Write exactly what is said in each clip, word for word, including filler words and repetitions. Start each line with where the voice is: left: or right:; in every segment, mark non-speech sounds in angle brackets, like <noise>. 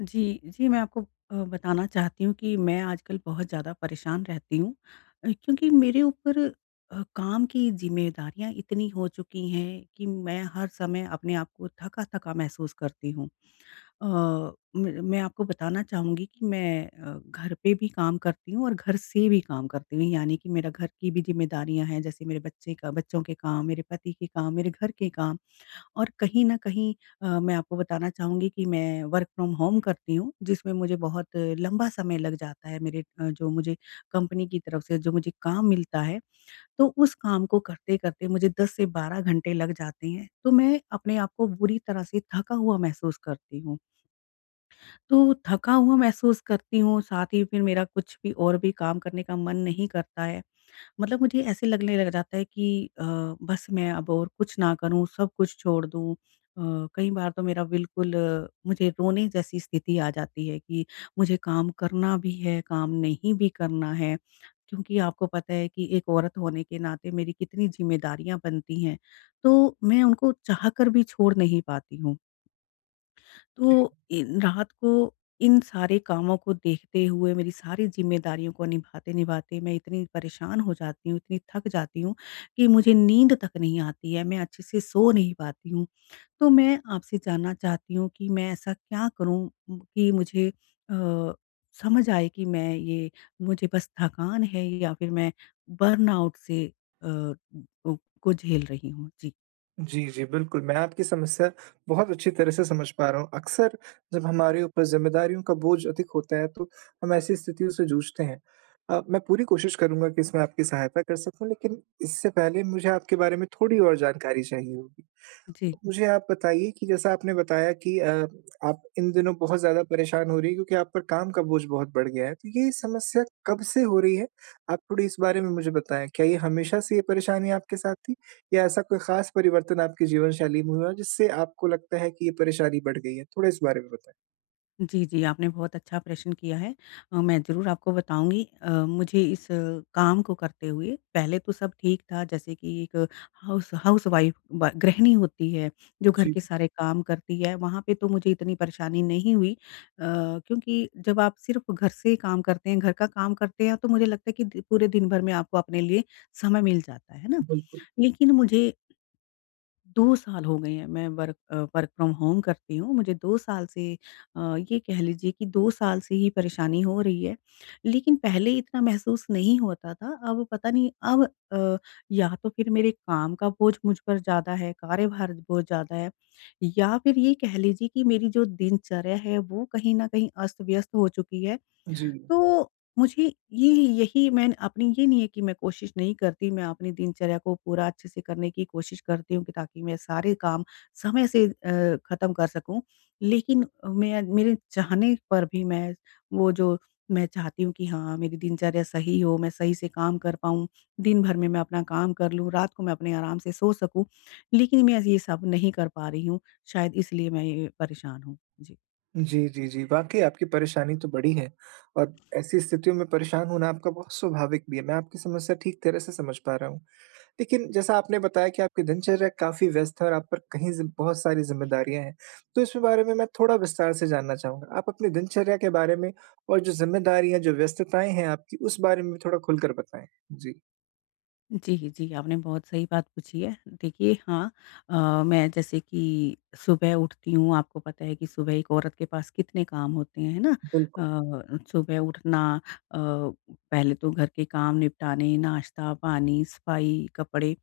left: जी, जी। मैं आपको अ, बताना चाहती हूँ कि मैं आजकल बहुत ज़्यादा परेशान रहती हूँ अ, क्योंकि मेरे ऊपर अ, काम की ज़िम्मेदारियाँ इतनी हो चुकी हैं कि मैं हर समय अपने आप को थका-थका महसूस करती हूँ। अ, म मैं आपको बताना चाहूँगी कि मैं अ, घर पे भी काम करती हूँ, और घर से भी काम करती हूँ यानी कि मेरा घर की भी ज़िम्मेदारियाँ हैं जैसे मेरे बच्चे का बच्चों के काम, मेरे पति के काम, मेरे घर के काम। और कहीं न कहीं अ, मैं आपको बताना चाहूँगी कि मैं वर्क फ्रॉम होम करती हूँ जिसमें मुझे बहुत लंबा समय लग जाता है मेरे अ, जो मुझे कंपनी की तरफ से जो मुझे काम मिलता है। तो उस काम को करते-करते मुझे दस से बारह घंटे लग जाते हैं। तो मैं अपने आप को बुरी तरह से थका हुआ महसूस करती हूँ। तो थका हुआ महसूस करती हूँ साथ ही फ़िर मेरा कुछ भी और भी काम करने का मन नहीं करता है। मतलब मुझे ऐसे लगने लग जाता है कि अ, बस मैं अब और कुछ ना करूँ सब कुछ छोड़ दूँ। अ, कई बार तो मेरा बिल्कुल मुझे रोने जैसी स्थिति आ जाती है कि मुझे काम करना भी है, काम नहीं भी करना है क्योंकि आपको पता है कि एक औरत होने के नाते मेरी कितनी ज़िम्मेदारियाँ बनती हैं। तो मैं उनको चाहकर भी छोड़ नहीं पाती हूँ।
right: जी।
left: तो इन रात को इन सारे कामों को देखते हुए मेरी सारी ज़िम्मेदारियों को निभाते-निभाते मैं इतनी परेशान हो जाती हूँ, इतनी थक जाती हूँ कि मुझे नींद तक नहीं आती है, मैं अच्छे से सो नहीं पाती हूँ। तो मैं आपसे जानना चाहती हूँ कि मैं ऐसा क्या करूँ कि मुझे अ, समझ आए कि मैं ये मुझे बस थकान है या फ़िर मैं बर्नआउट से अ ओ, को झेल रही हूँ। जी।
right: जी, जी। बिल्कुल मैं आपकी समस्या बहुत अच्छी तरह से समझ पा रहा हूँ। अक्सर, जब हमारे ऊपर ज़िम्मेदारियों का बोझ अधिक होता है, तो हम ऐसी स्थितियों से जूझते हैं। अ, मैं पूरी कोशिश करूँगा कि इसमें आपकी सहायता कर सकूँ, लेकिन इससे पहले मुझे आपके बारे में थोड़ी और जानकारी चाहिए होगी।
left: जी।
right: मुझे आप बताइए कि जैसा आपने बताया कि अ, आप इन दिनों बहुत ज़्यादा परेशान हो रही हैं क्योंकि आप पर काम का बोझ बहुत बढ़ गया है, तो ये समस्या कब से हो रही है? आप थोड़ी इस बारे में मुझे बताएँ। क्या ये हमेशा से ये परेशानी आपके साथ थी? या ऐसा कोई ख़ास परिवर्तन आपकी जीवनशैली में हुआ, जिससे आपको लगता है कि ये परेशानी बढ़ गई है? थोड़ा इस बारे में बताएँ।
left: जी, जी। आपने बहुत अच्छा प्रश्न किया है। अ, मैं ज़रूर आपको बताऊँगी। अ, मुझे इस काम को करते हुए पहले तो सब ठीक था, जैसे कि एक हाउस हाउस वाइफ़ ब गृहिणी होती है। जो घर
right: जी।
left: के सारे काम करती है। वहाँ पे तो मुझे इतनी परेशानी नहीं हुई। अ, क्योंकि जब आप सिर्फ़ घर से काम करते हैं, घर का काम करते हैं, तो मुझे लगता है कि पूरे दिन भर में आपको अपने लिए समय मिल जाता है। है ना?
right: बिल्कुल।
left: लेकिन मुझे दो साल हो गए हैं, मैं वर्क वर्क फ़्रॉम होम करती हूँ। मुझे दो साल से अ, ये कह लीजिए कि दो साल से ही परेशानी हो रही है। लेकिन पहले इतना महसूस नहीं होता था। अब पता नहीं अब अ, या तो फिर मेरे काम का बोझ मुझ पर ज़्यादा है, कार्यभार बहुत ज़्यादा है या फिर ये कह लीजिए कि, मेरी जो दिनचर्या है वो कहीं न कहीं अस्त-व्यस्त हो चुकी है।
right: जी।
left: तो, मुझे ये यही मैं अपनी ये नहीं है कि मैं कोशिश नहीं करती। मैं अपनी दिनचर्या को पूरा अच्छे से करने की कोशिश करती हूँ कि, ताकि मैं सारे काम समय से अ, ख़त्म कर सकूँ। लेकिन अ, मैं मेरे चाहने पर भी मैं, वो जो, मैं चाहती हूँ कि हाँ मेरी दिनचर्या सही हो, मैं सही से काम कर पाऊँ, दिन-भर में मैं अपना काम कर लूँ, रात को मैं अपने आराम से सो सकूँ। लेकिन मैं ये सब नहीं कर पा रही हूँ। शायद इसलिए मैं ये ये परेशान हूँ। जी।
right: जी, जी, जी वाक़ई आपकी परेशानी तो बड़ी है और ऐसी स्थितियों में परेशान होना आपका बहुत स्वाभाविक भी है मैं आपकी समस्या ठीक तरह से समझ पा रहा हूँ। लेकिन जैसा आपने बताया कि आपकी दिनचर्या काफ़ी व्यस्त है और आप पर कहीं ज़ि बहुत सारी ज़िम्मेदारियाँ हैं। तो इस बारे में मैं थोड़ा विस्तार से जानना चाहूँगा। आप अपनी दिनचर्या के बारे में और जो ज़िम्मेदारियाँ, जो व्यस्तताएँ हैं आपकी उस बारे में भी थोड़ा खुलकर बताएँ? जी।
left: जी, जी आपने बहुत सही बात पूछी है। देखिए हाँ, अ, मैं जैसे कि सुबह उठती हूँ आपको पता है कि सुबह एक औरत के पास कितने काम होते हैं। है ना?
right: बिल्कुल।
left: अ, सुबह उठना अ, पहले तो घर के काम निपटाने, नाश्ता-पानी, सफाई, कपड़े।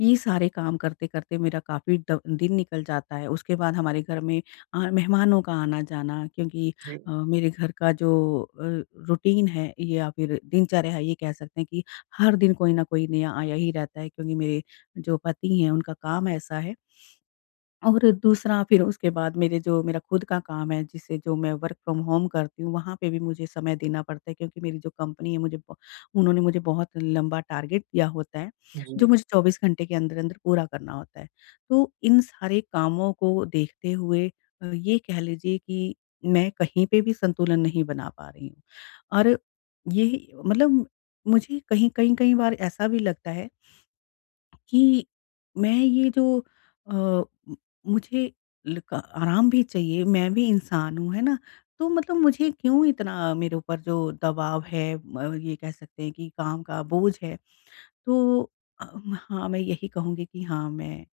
left: ये सारे काम करते-करते मेरा काफ़ी ड दिन निकल जाता है। उसके बाद हमारे घर में आ मेहमानों का आना-जाना क्योंकि अ,
right: जी।
left: मेरे घर का जो अ, रूटीन है या फ़िर दिनचर्या है ये कह सकते हैं कि हर दिन कोई न कोई नया आया ही रहता है क्योंकि मेरे जो पति हैं उनका काम ऐसा है। <sniffs> और दूसरा फ़िर उसके बाद मेरे जो मेरा खुद का काम है जिसे जो मैं वर्क फ्रॉम होम करती हूँ वहाँ पे भी मुझे समय देना पड़ता है क्योंकि मेरी जो कंपनी है मुझे बो उन्होंने मुझे बहुत लंबा टारगेट दिया होता है जो
right: जी।
left: मुझे चौबीस घंटे के अंदर-अंदर पूरा करना होता है। तो इन सारे कामों को देखते हुए अ, ये कह लीजिए कि मैं कहीं पे भी संतुलन नहीं बना पा रही हूँ और ये मतलब मुझे कहीं कई-कई बार ऐसा भी लगता है <sniffs> कि मैं ये जो अ, म मुझे लक आराम भी चाहिए मैं भी इंसान हूँ है ना? तो मतलब मुझे क्यों इतना मेरे ऊपर जो दबाव है म ये कह सकते हैं कि काम का बोझ है। तो अ, हाँ मैं यही कहूँगी कि हाँ मैं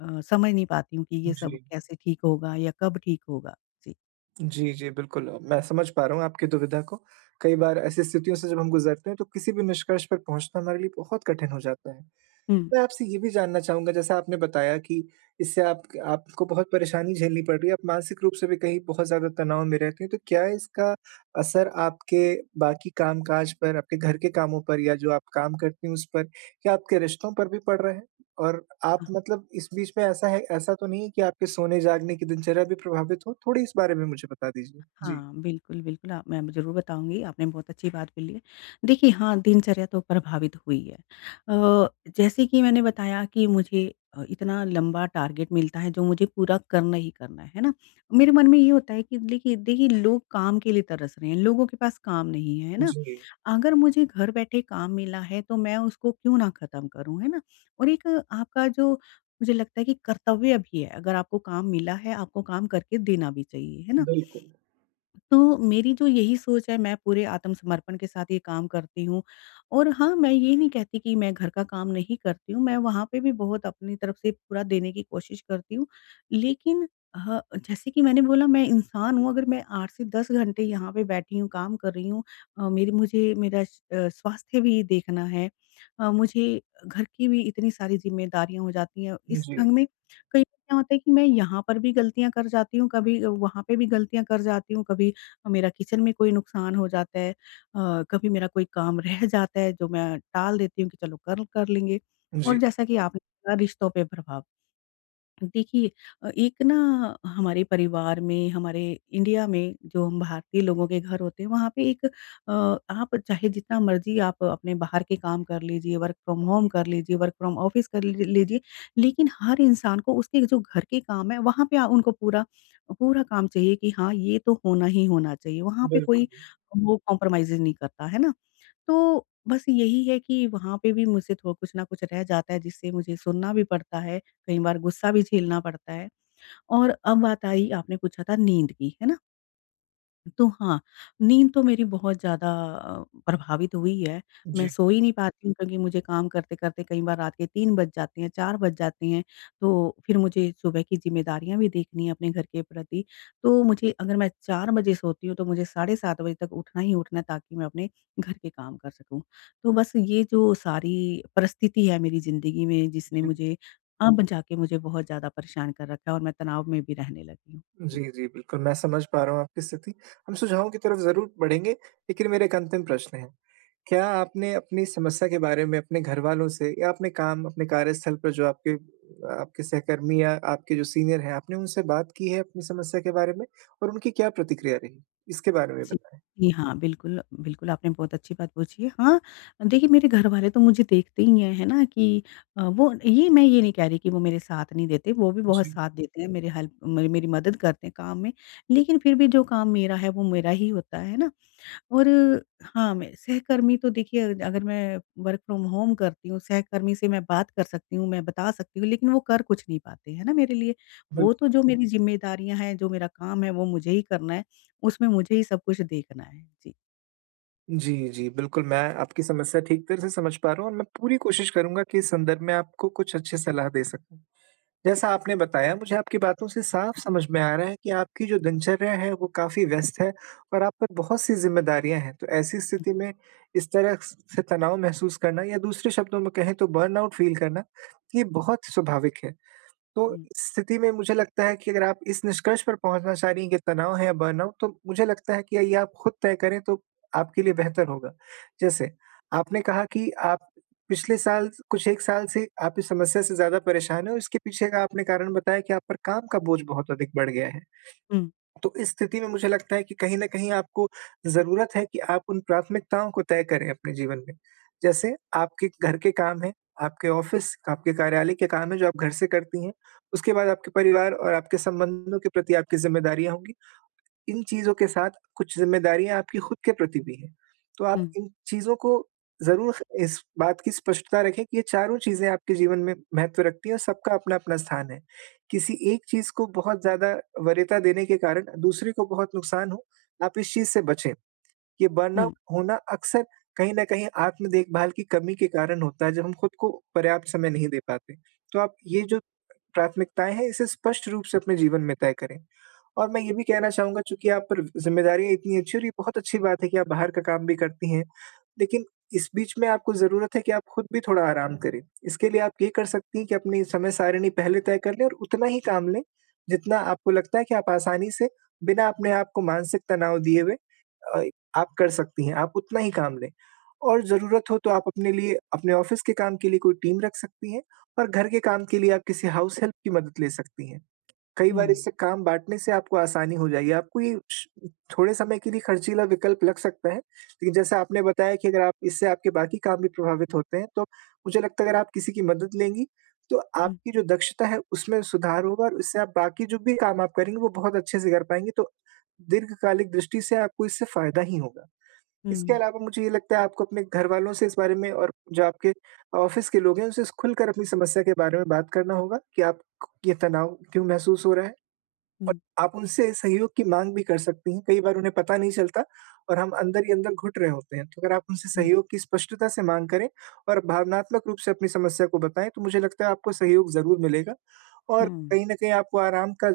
left: अ, समझ नहीं पाती हूँ कि ये सब
right: जी।
left: कैसे ठीक होगा या कब ठीक होगा? जी।
right: जी, जी, बिल्कुल, मैं समझ पा रहा हूँ आपकी दुविधा को। कई बार ऐसी स्थितियों से जब हम गुजरते हैं, तो किसी भी निष्कर्ष पर पहुँचना हमारे लिए बहुत कठिन हो जाता है।
left: हुँ।
right: मैं आपसे ये भी जानना चाहूँगा, जैसा आपने बताया कि इससे आपक आपको बहुत परेशानी झेलनी पड़ रही है, आप मानसिक रूप से भी कहीं बहुत ज़्यादा तनाव में रहती हैं, तो क्या इसका असर आपके बाकी काम काज पर, आपके घर के कामों पर या जो आप काम करती हैं, उस पर, क्या आपके रिश्तों पर भी पड़ रहे हैं और आप
left: हाँ।
right: मतलब इस बीच में ऐसा है ऐसा तो नहीं है कि आपके सोने-जागने की दिनचर्या भी प्रभावित हो? थोड़ी इस बारे में मुझे बता दीजिए। जी।
left: हाँ, बिल्कुल, बिल्कुल, आप मैं ज़रूर बताऊँगी। आपने बहुत अच्छी बात बोली है। देखिए, हाँ, दिनचर्या तो प्रभावित हुई है। अ, जैसे कि मैंने बताया कि मुझे अ, इतना लंबा टारगेट मिलता है, जो मुझे पूरा करना ही करना है। है ना? मेरे मन में ये होता है कि लेखिए देखिए, लोग काम के लिए तरस रहे हैं। लोगों के पास काम नहीं है, है ना?
right: जी।
left: अगर मुझे घर बैठे काम मिला है, तो मैं उसको क्यों ना ख़त्म करूँ, है ना? और एक आपका, जो मुझे लगता है कि कर्तव्य भी है, अगर आपको काम मिला है, आपको काम करके देना भी चाहिए। है ना?
right: बिल्कुल।
left: तो मेरी तो यही सोच है, मैं पूरे आत्मसमर्पण के साथ ये काम करती हूँ और हाँ, मैं ये नहीं कहती कि मैं घर का काम नहीं करती हूँ, मैं वहाँ पे भी बहुत अपनी तरफ़ से पूरा देने की कोशिश करती हूँ। लेकिन ह जैसे कि मैंने बोला, मैं इंसान हूँ। अगर मैं आठ से दस घंटे यहाँ पे बैठी हूँ, काम कर रही हूँ अ, मेरी मुझे मेरा अ, स्वास्थ्य भी देखना है। अ, मुझे घर की भी इतनी सारी ज़िम्मेदारियाँ हो जाती हैं, इस
right: जी।
left: ढंग में कई बार क्या होता है कि मैं यहाँ पर भी गलतियाँ कर जाती हूँ, कभी वहाँ पे भी गलतियाँ कर जाती हूँ, कभी मेरा किचन में कोई नुकसान हो जाता है अ, कभी मेरा कोई काम रह जाता है, जो मैं टाल देती हूँ कि चलो, कल कर लेंगे और
right: जी।
left: जैसा कि आपने कहा, रिश्तों पे प्रभाव। देखिए, एक ना हमारे परिवार में, हमारे इंडिया में जो भारतीय लोगों के घर होते हैं, वहाँ पे एक अ, आप चाहे जितना मर्ज़ी आप अपने बाहर के काम कर लीजिए, वर्क फ्रॉम होम कर लीजिए, वर्क फ्रॉम ऑफ़िस कर लीजिए, लेकिन हर इंसान को उसके जो घर के काम हैं, वहाँ पे आ उनको पूरा पूरा काम चाहिए कि हाँ, ये तो होना ही होना चाहिए। वहाँ पे कोई
right: बिल्कुल।
left: वो कॉम्प्रोमाइज़ेज़ नहीं करता। है ना? तो बस यही है कि वहाँ पे भी मुझसे थोड़ा कुछ न कुछ रह जाता है, जिससे मुझे सुनना भी पड़ता है, कई बार गुस्सा भी झेलना पड़ता है और अब बात आई, आपने पूछा था नींद की, है ना? तो हाँ, नींद तो मेरी बहुत ज़्यादा अ, प्रभावित हुई है, मैं
right: जी।
left: सो ही नहीं पाती हूँ क्योंकि मुझे काम करते-करते कई बार रात के तीन बज जाते हैं, चार बज जाते हैं। तो फ़िर मुझे सुबह की ज़िम्मेदारियाँ भी देखनी है अपने घर के प्रति। तो मुझे अगर मैं चार बजे सोती हूँ, तो मुझे साढ़े सात बजे तक उठना ही उठना है ताकि मैं अपने घर के काम कर सकूँ। तो बस ये जो सारी परिस्थिति है मेरी ज़िंदगी में जिसने
right: जी।
left: मुझे अब जाके मुझे बहुत ज़्यादा परेशान कर रखा है और मैं तनाव में भी रहने लगी हूँ। जी।
right: जी, जी। बिल्कुल, मैं समझ पा रहा हूँ आपकी स्थिति हम सुझावों की तरफ़ ज़रूर बढ़ेंगे, लेकिन मेरा एक अंतिम प्रश्न है। क्या आपने अपनी समस्या के बारे में अपने घरवालों से या अपने काम, अपने कार्यस्थल पर जो आपके अ आपके सहकर्मी या आपके जो सीनियर हैं। आपने उनसे बात की है अपनी समस्या के बारे में और उनकी क्या प्रतिक्रिया रही? इसके बारे में
left: जी।
right: बताएँ।
left: जी, हाँ। बिल्कुल, बिल्कुल आपने बहुत अच्छी बात पूछी है। हाँ, देखिए मेरे घर वाले तो मुझे देखते ही हैं, है ना? कि अ, वो ये मैं ये नहीं कह रही कि वो मेरे साथ नहीं देते, वो भी बहुत
right: जी।
left: साथ देते हैं मेरे हेल्प म मेरी मदद करते हैं काम में। लेकिन फ़िर भी जो काम मेरा है वो मेरा ही होता है। है ना? और हाँ, मैं सहकर्मी तो देखिए अगर मैं वर्क फ़्रॉम-होम करती हूँ, सहकर्मी से मैं बात कर सकती हूँ, मैं बता सकती हूँ लेकिन वो कर कुछ नहीं पाते। है ना? मेरे लिए
right: बिल्
left: वो तो जो मेरी ज़िम्मेदारियाँ हैं, जो मेरा काम है वो मुझे ही करना है, उसमें मुझे ही सब कुछ देखना है। जी।
right: जी, जी बिल्कुल मैं आपकी समस्या ठीक तरह से समझ पा रहा हूँ और मैं पूरी कोशिश करूँगा कि इस संदर्भ में आपको कुछ अच्छी सलाह दे सकूँ। जैसा आपने बताया मुझे आपकी बातों से साफ़ समझ में आ रहा है, कि आपकी जो दिनचर्या है वो काफ़ी व्यस्त है और आप पर बहुत-सी ज़िम्मेदारियाँ हैं, तो ऐसी स्थिति में इस तरह से तनाव महसूस करना या दूसरे शब्दों में कहें तो बर्नआउट फ़ील करना ये बहुत स्वाभाविक है। तो,
left: हुँ।
right: इस स्थिति में मुझे लगता है कि अगर आप इस निष्कर्ष पर पहुँचना चाह रही हैं कि, तनाव है या बर्नआउट तो मुझे लगता है कि ये आप ख़ुद तय करें, तो आपके लिए बेहतर होगा। जैसे आपने कहा कि आप पिछले साल कुछ एक साल से आप इस समस्या से ज़्यादा परेशान हो, इसके पीछे का आपने कारण बताया कि आप पर काम का बोझ बहुत अधिक बढ़ गया है।
left: हुँ।
right: तो इस स्थिति में मुझे लगता है कि कहीं न कहीं आपको ज़रूरत है, कि आप उन प्राथमिकताओं को तय करें अपने जीवन में। जैसे आपके घर के काम हैं, आपके ऑफ़िस, आपके कार्यालय के काम हैं जो आप घर से करती हैं। उसके बाद आपके परिवार और आपके संबंधों के प्रति आपकी ज़िम्मेदारियाँ होंगी। इन चीज़ों के साथ, कुछ ज़िम्मेदारियाँ आपकी ख़ुद के प्रति भी हैं, तो आप
left: हुँ।
right: इन चीज़ों को ज़रूर इस बात की स्पष्टता रखें कि, ये चारों चीज़ें आपके जीवन में महत्व रखती हैं और सबका अपना-अपना स्थान है। किसी एक चीज़ को बहुत ज़्यादा वरीयता देने के कारण, दूसरी को बहुत नुकसान हो आप इस चीज़ से बचें। ये बर्नआउट
left: हुँ।
right: होना अक्सर कहीं न कहीं, आत्म-देखभाल की कमी के कारण होता है, जब हम ख़ुद को पर्याप्त समय नहीं दे पाते। तो आप ये जो प्राथमिकताएँ हैं इसे स्पष्ट रूप से अपने जीवन में तय करें और मैं ये भी कहना चाहूँगा, चूँकि आप पर व ज़िम्मेदारियाँ इतनी अच्छी हैं और ये बहुत अच्छी बात है कि आप बाहर का काम भी करती हैं, लेकिन इस बीच में आपको ज़रूरत है कि आप ख़ुद भी थोड़ा आराम करें। इसके लिए आप ये कर सकती हैं, कि अपनी समय सारिणी पहले तय कर लें और उतना ही काम लें जितना आपको लगता है कि आप आसानी से बिना अपने आप को मानसिक तनाव दिए हुए अ आप कर सकती हैं, आप उतना ही काम लें। और ज़रूरत हो तो आप अपने लिए अपने ऑफ़िस के काम के लिए कोई टीम रख सकती हैं और घर के काम के लिए आप किसी हाउस हेल्प की मदद ले सकती हैं। कई बार
left: हुँ।
right: काम बाँटने से आपको आसानी हो जाएगी, आपको ये श थोड़े समय के लिए ख़र्चीला विकल्प लग सकता है, लेकिन जैसे आपने बताया कि अगर आप इससे आपके बाकी काम भी प्रभावित होते हैं तो, मुझे लगता है अगर आप किसी की मदद लेंगी तो
left: हुँ।
right: आपकी जो दक्षता है उसमें सुधार होगा और इससे आप बाकी जो भी काम आप करेंगी, वो बहुत अच्छे से कर पाएँगी तो दीर्घकालिक दृष्टि से आपको इससे फ़ायदा ही होगा। इसके
left: हुँ।
right: अलावा मुझे ये लगता है आपको अपने घरवालों से इस बारे में और जो आपके ऑफ़िस के लोग हैं उनसे ख़ुलकर अपनी समस्या के बारे में बात करना होगा कि आप क ये तनाव क्यों महसूस हो रहा है और
left: हुँ।
right: आप उनसे सहयोग की माँग भी कर सकती हैं। कई बार उन्हें पता नहीं चलता और हम अंदर ही अंदर घुट रहे होते हैं। तो अगर आप उनसे
left: हुँ।
right: सहयोग की स्पष्टता से माँग करें और भावनात्मक रूप से अपनी समस्या को बताएँ, तो मुझे लगता है आपको सहयोग ज़रूर मिलेगा और
left: हुँ।
right: कहीं न कहीं आपको आराम का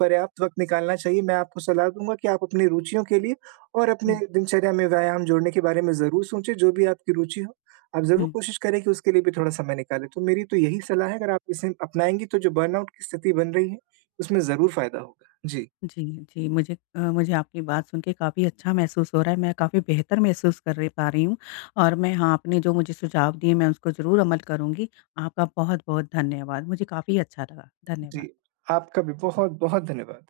right: पर्याप्त वक़्त निकालना चाहिए। मैं, आपको सलाह दूँगा कि आप अपनी रुचियों के लिए और अपने
left: हुँ।
right: दिनचर्या में व्यायाम जोड़ने के बारे में ज़रूर सोचें, जो भी आपकी रुचि हो आप ज़रूर
left: हुँ।
right: कोशिश करें कि उसके लिए भी थोड़ा समय निकालें, तो मेरी तो यही सलाह है अगर आप इसे अपनाएँगी, तो जो बर्नआउट की स्थिति बन रही है उसमें ज़रूर फ़ायदा होगा। जी।
left: जी, जी मुझे अ, मुझे आपकी बात सुन के काफ़ी अच्छा महसूस हो रहा है। मैं काफ़ी बेहतर महसूस कर रही, पा रही हूँ और मैं हाँ आपने जो मुझे सुझाव दिए मैं उसको ज़रूर अमल करूँगी। आपका बहुत-बहुत धन्यवाद। मुझे काफ़ी अच्छा लगा।
right: जी,
left: धन्यवाद।
right: आपका भी बहुत-बहुत धन्यवाद।